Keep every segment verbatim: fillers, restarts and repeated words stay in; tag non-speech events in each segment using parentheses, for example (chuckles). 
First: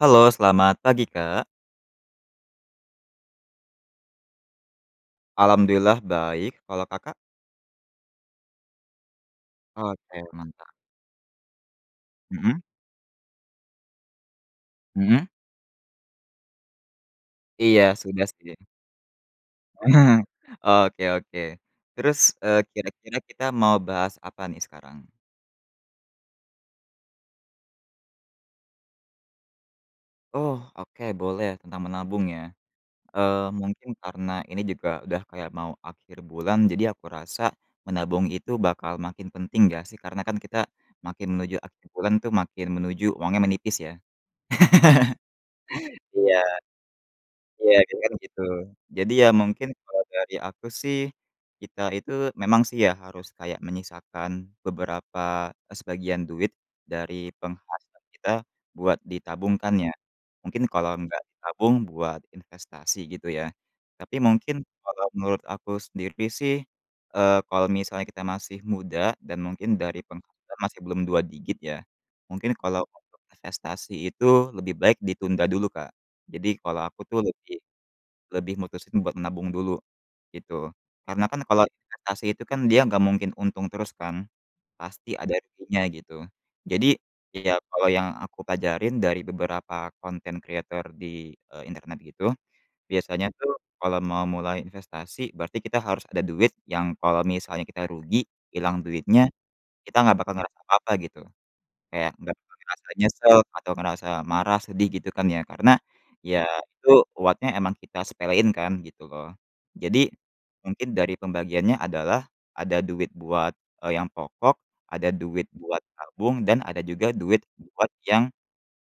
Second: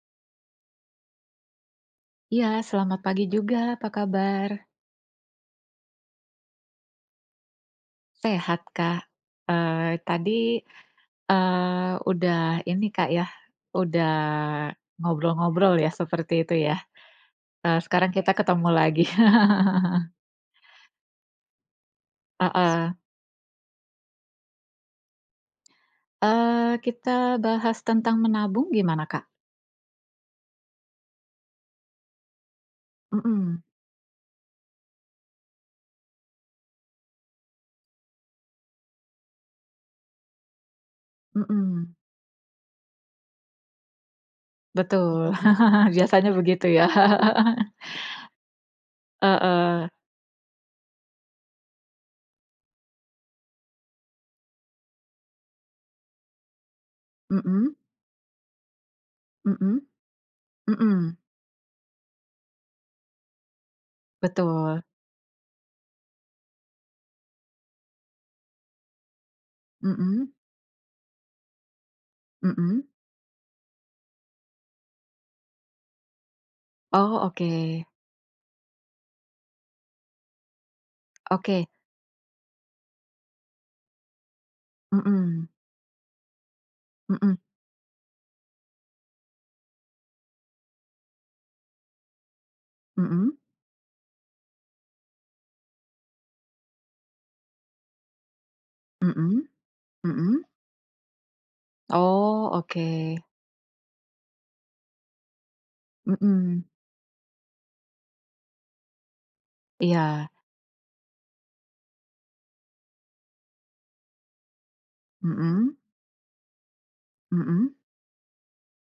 Halo, selamat pagi, Kak. Iya, selamat pagi juga, apa kabar? Alhamdulillah baik, kalau Kakak? Sehat, Kak, eee, Oke, tadi, mantap. eee, udah Heeh. ini, Kak, ya, udah Heeh. ngobrol-ngobrol ya, seperti itu ya, eee, Iya, sekarang sudah, kita sudah. ketemu lagi. Nah. (laughs) Oke oke, terus, eee, Heeh. kira-kira kita mau bahas apa nih sekarang? Eee, kita bahas tentang menabung gimana, Kak? Oh, oke, boleh tentang menabung ya, eee, Mhm. mungkin karena ini juga udah kayak mau akhir bulan, jadi aku rasa menabung itu bakal makin penting, nggak sih? Karena kan kita makin menuju akhir Mhm. bulan itu makin menuju uangnya menipis, ya. Betul. (laughs) (chuckles) Biasanya Iya. begitu, ya. (laughs) Iya, karena kan gitu, jadi ya, mungkin Heeh. kalau dari aku sih, kita itu memang sih ya, harus kayak menyisakan beberapa, sebagian duit dari Mhm. penghasilan kita buat ditabungkan, Mhm, ya. Mungkin kalau Mhm. nggak ditabung buat investasi, gitu ya, tapi mungkin Betul. kalau menurut aku sendiri sih, eee, kalau misalnya kita masih muda dan mungkin dari Mhm. penghasilan masih belum dua digit ya, mungkin Mhm. kalau untuk investasi itu lebih baik ditunda dulu, Kak. Jadi kalau aku Oh, tuh lebih oke. lebih mutusin buat nabung dulu, gitu, karena kan kalau Oke. investasi itu kan dia nggak mungkin untung terus kan, pasti ada Mhm. ruginya, gitu. Jadi, Mhm. ya kalau yang aku pelajarin dari beberapa content creator di, eee, internet gitu, biasanya Mhm. tuh kalau mau mulai investasi berarti kita harus ada duit yang kalau misalnya kita rugi, ilang duitnya, Mhm, kita nggak bakal mhm. ngerasa apa-apa, gitu. Kayak nggak Oh, ngerasa oke. nyesel atau ngerasa marah, sedih gitu kan ya, karena ya Mhm. itu buatnya emang kita sepelein kan, gitu loh. Jadi Iya. mungkin dari pembagiannya adalah ada duit buat, eee, yang pokok, ada duit Mhm. buat tabung, dan ada juga duit Mhm. buat yang,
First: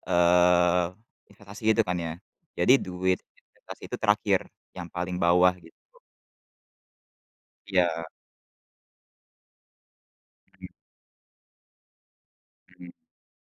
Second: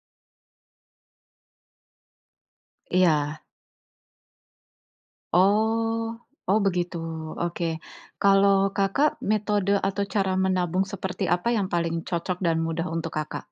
eee, investasi itu kan ya, jadi duit Iya. investasi itu terakhir, yang paling bawah, gitu. Oh. Oh, begitu. Oke. Iya. Kalo Kakak, metode atau cara menabung seperti apa yang paling cocok dan mudah Mhm. untuk Kakak?